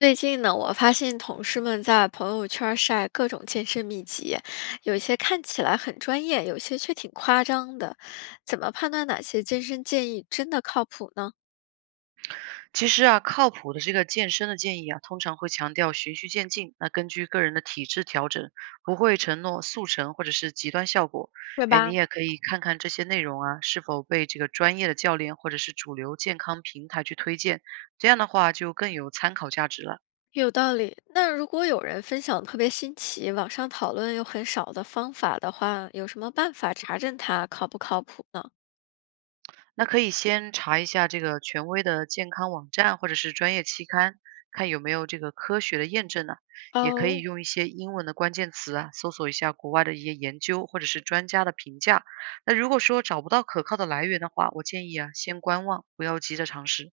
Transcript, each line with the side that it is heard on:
left: 最近呢，我发现同事们在朋友圈儿晒各种健身秘籍，有些看起来很专业，有些却挺夸张的。怎么判断哪些健身建议真的靠谱呢？
right: 其实啊，靠谱的这个健身的建议啊，通常会强调循序渐进，那根据个人的体质调整，不会承诺速成或者是极端效果。
left: 对
right: 哎，你
left: 吧？
right: 也可以看看这些内容啊，是否被这个专业的教练或者是主流健康平台去推荐，这样的话就更有参考价值了。
left: 有道理。那如果有人分享特别新奇、网上讨论又很少的方法的话，有什么办法查证它靠不靠谱呢？
right: 那可以先查一下这个权威的健康网站或者是专业期刊，看有没有这个科学的验证呢、也可以
left: 哦，
right: 用一些英文的关键词啊，搜索一下国外的一些研究或者是专家的评价。那如果说找不到可靠的来源的话，我建议啊，先观望，不要急着尝试。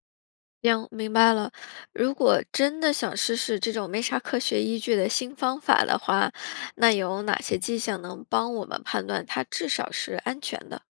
left: 行，明白了。如果真的想试试这种没啥科学依据的新方法的话，那有哪些迹象能帮我们判断它至少是安全的？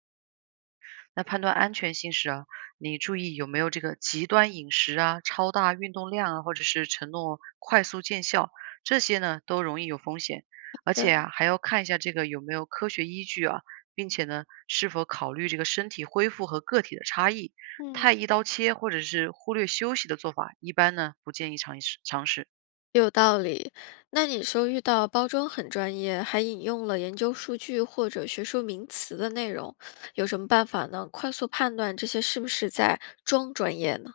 right: 那判断安全性时啊，你注意有没有这个极端饮食啊、超大运动量啊，或者是承诺快速见效，这些呢都容易有风险。
left: 好
right: 而且
left: 的。
right: 啊，还要看一下这个有没有科学依据啊，并且呢，是否考虑这个身体恢复和个体的差异。
left: 嗯。
right: 太一刀切或者是忽略休息的做法，一般呢不建议尝试。
left: 有道理。那你说遇到包装很专业，还引用了研究数据或者学术名词的内容，有什么办法呢？快速判断这些是不是在装专业呢？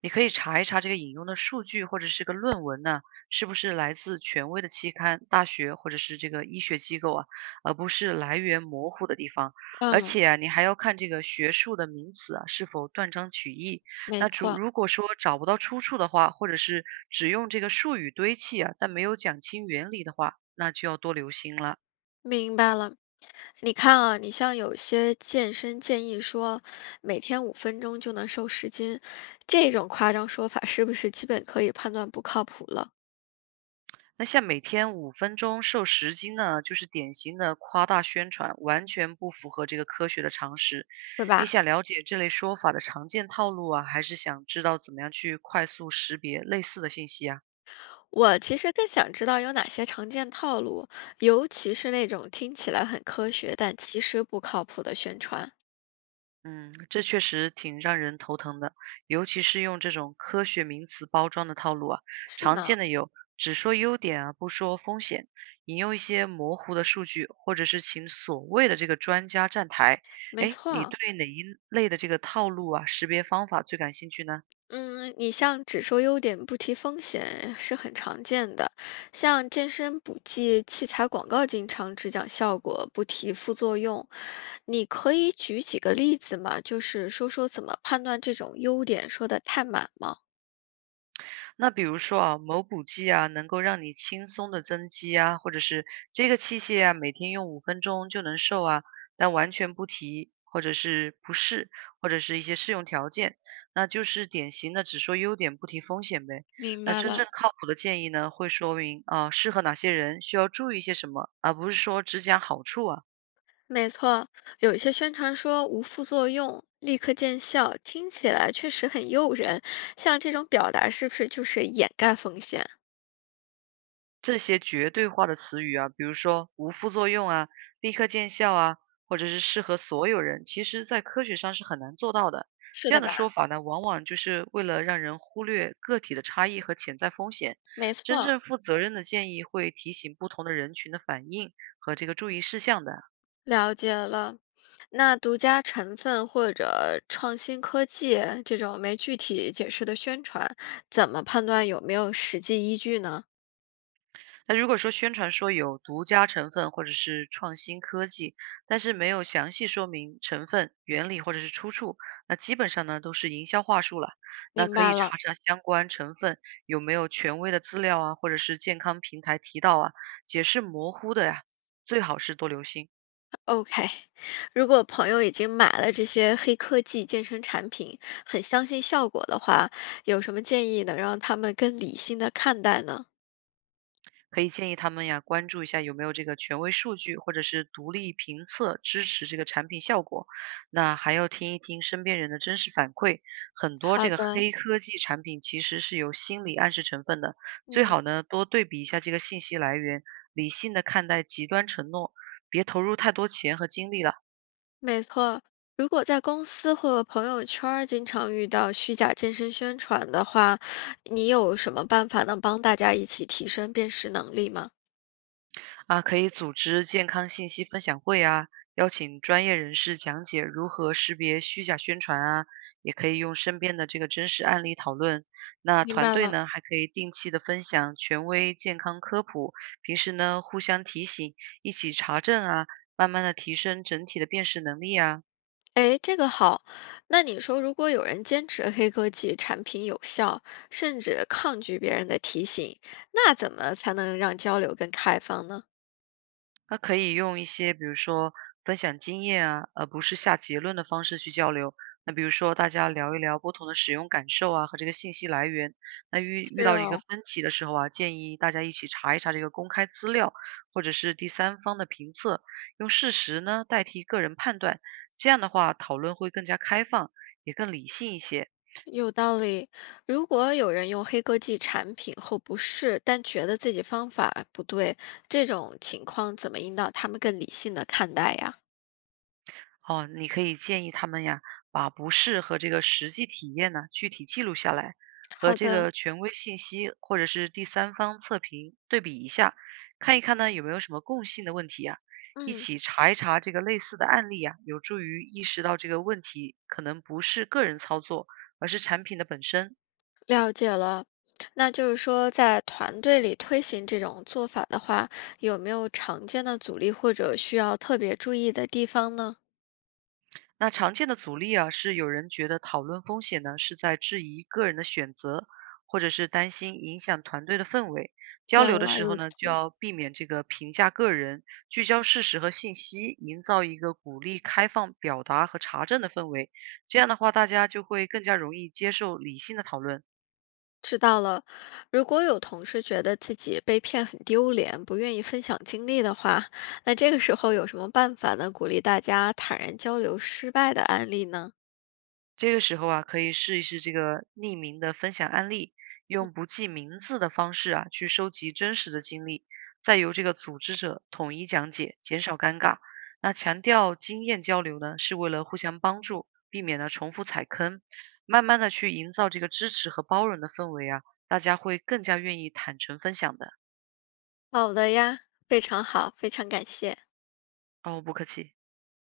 right: 你可以查一查这个引用的数据或者是个论文呢，是不是来自权威的期刊、大学或者是这个医学机构啊，而不是来源模糊的地方。而
left: 嗯。
right: 且啊，你还要看这个学术的名词啊是否断章取义。
left: 没
right: 那主
left: 错。
right: 如果说找不到出处的话，或者是只用这个术语堆砌啊，但没有讲清原理的话，那就要多留心了。
left: 明白了，你看啊，你像有些健身建议说每天5分钟就能瘦10斤，这种夸张说法是不是基本可以判断不靠谱了，
right: 那像每天五分钟瘦10斤呢，就是典型的夸大宣传，完全不符合这个科学的常识。
left: 对
right: 你
left: 吧？
right: 想了解这类说法的常见套路啊，还是想知道怎么样去快速识别类似的信息啊？
left: 我其实更想知道有哪些常见套路，尤其是那种听起来很科学，但其实不靠谱的宣传。
right: 嗯，这确实挺让人头疼的，尤其是用这种科学名词包装的套路啊，
left: 是
right: 常
left: 呢。
right: 见的有只说优点啊，不说风险，引用一些模糊的数据，或者是请所谓的这个专家站台。
left: 没
right: 哎，
left: 错
right: 你
left: 啊。
right: 对哪一类的这个套路啊，识别方法最感兴趣呢？
left: 嗯，你像只说优点不提风险是很常见的，像健身补剂器材广告经常只讲效果，不提副作用。你可以举几个例子吗？就是说说怎么判断这种优点说的太满吗？
right: 那比如说啊，某补剂啊，能够让你轻松的增肌啊，或者是这个器械啊，每天用五分钟就能瘦啊，但完全不提或者是不适，或者是一些适用条件，那就是典型的只说优点不提风险呗。
left: 明
right: 那
left: 白
right: 真
left: 了。
right: 正靠谱的建议呢，会说明啊、适合哪些人，需要注意些什么，而不是说只讲好处啊。
left: 没错，有一些宣传说无副作用、立刻见效，听起来确实很诱人。像这种表达是不是就是掩盖风险？
right: 这些绝对化的词语啊，比如说无副作用啊、立刻见效啊，或者是适合所有人，其实在科学上是很难做到的。
left: 是
right: 这
left: 的
right: 样的
left: 吧？
right: 说法呢，往往就是为了让人忽略个体的差异和潜在风险。
left: 没
right: 真
left: 错。
right: 正负责任的建议会提醒不同的人群的反应和这个注意事项的。
left: 了解了。那独家成分或者创新科技这种没具体解释的宣传，怎么判断有没有实际依据呢？
right: 那如果说宣传说有独家成分或者是创新科技，但是没有详细说明成分、原理或者是出处，那基本上呢都是营销话术了。那
left: 明
right: 可
left: 白
right: 以
left: 了
right: 查查相关成分有没有权威的资料啊，或者是健康平台提到啊，解释模糊的呀，最好是多留心。
left: ，OK。如果朋友已经买了这些黑科技健身产品，很相信效果的话，有什么建议能让他们更理性的看待呢？
right: 可以建议他们呀，关注一下有没有这个权威数据或者是独立评测支持这个产品效果。那还要听一听身边人的真实反馈，很多
left: 好
right: 这个
left: 的。
right: 黑科技产品其实是有心理暗示成分的，最
left: 嗯。
right: 好呢多对比一下这个信息来源，理性的看待极端承诺，别投入太多钱和精力了。
left: 没错，如果在公司或朋友圈儿经常遇到虚假健身宣传的话，你有什么办法能帮大家一起提升辨识能力吗？
right: 啊，可以组织健康信息分享会啊，邀请专业人士讲解如何识别虚假宣传啊，也可以用身边的这个真实案例讨论。那
left: 明
right: 团
left: 白
right: 队
left: 了。
right: 呢，还可以定期的分享权威健康科普，平时呢互相提醒，一起查证啊，慢慢的提升整体的辨识能力啊。
left: 哎，这个好。那你说，如果有人坚持黑科技产品有效，甚至抗拒别人的提醒，那怎么才能让交流更开放呢？
right: 那可以用一些，比如说分享经验啊，而不是下结论的方式去交流。那比如说，大家聊一聊不同的使用感受啊，和这个信息来源。那遇遇
left: 是
right: 到一个
left: 哦。
right: 分歧的时候啊，建议大家一起查一查这个公开资料，或者是第三方的评测，用事实呢代替个人判断。这样的话，讨论会更加开放，也更理性一些。
left: 有道理。如果有人用黑科技产品后不适，但觉得自己方法不对，这种情况怎么引导他们更理性的看待呀？
right: 哦，你可以建议他们呀，把不适和这个实际体验呢，具体记录下来，和
left: 好
right: 这
left: 的。
right: 个权威信息或者是第三方测评对比一下，看一看呢有没有什么共性的问题呀，一
left: 嗯。
right: 起查一查这个类似的案例呀，有助于意识到这个问题可能不是个人操作，而是产品的本身。
left: 了解了。那就是说，在团队里推行这种做法的话，有没有常见的阻力或者需要特别注意的地方呢？
right: 那常见的阻力啊，是有人觉得讨论风险呢，是在质疑个人的选择，或者是担心影响团队的氛围。交
left: 原
right: 流的
left: 来
right: 时候
left: 如
right: 呢，就
left: 此。
right: 要避免这个评价个人，聚焦事实和信息，营造一个鼓励开放表达和查证的氛围。这样的话，大家就会更加容易接受理性的讨论。
left: 知道了，如果有同事觉得自己被骗很丢脸，不愿意分享经历的话，那这个时候有什么办法呢？鼓励大家坦然交流失败的案例呢？
right: 这个时候啊，可以试一试这个匿名的分享案例，用不记名字的方式啊，去收集真实的经历，再由这个组织者统一讲解，减少尴尬。那强调经验交流呢，是为了互相帮助，避免呢重复踩坑，慢慢的去营造这个支持和包容的氛围啊，大家会更加愿意坦诚分享的。
left: 好的呀，非常好，非常感谢。
right: 哦，不客气。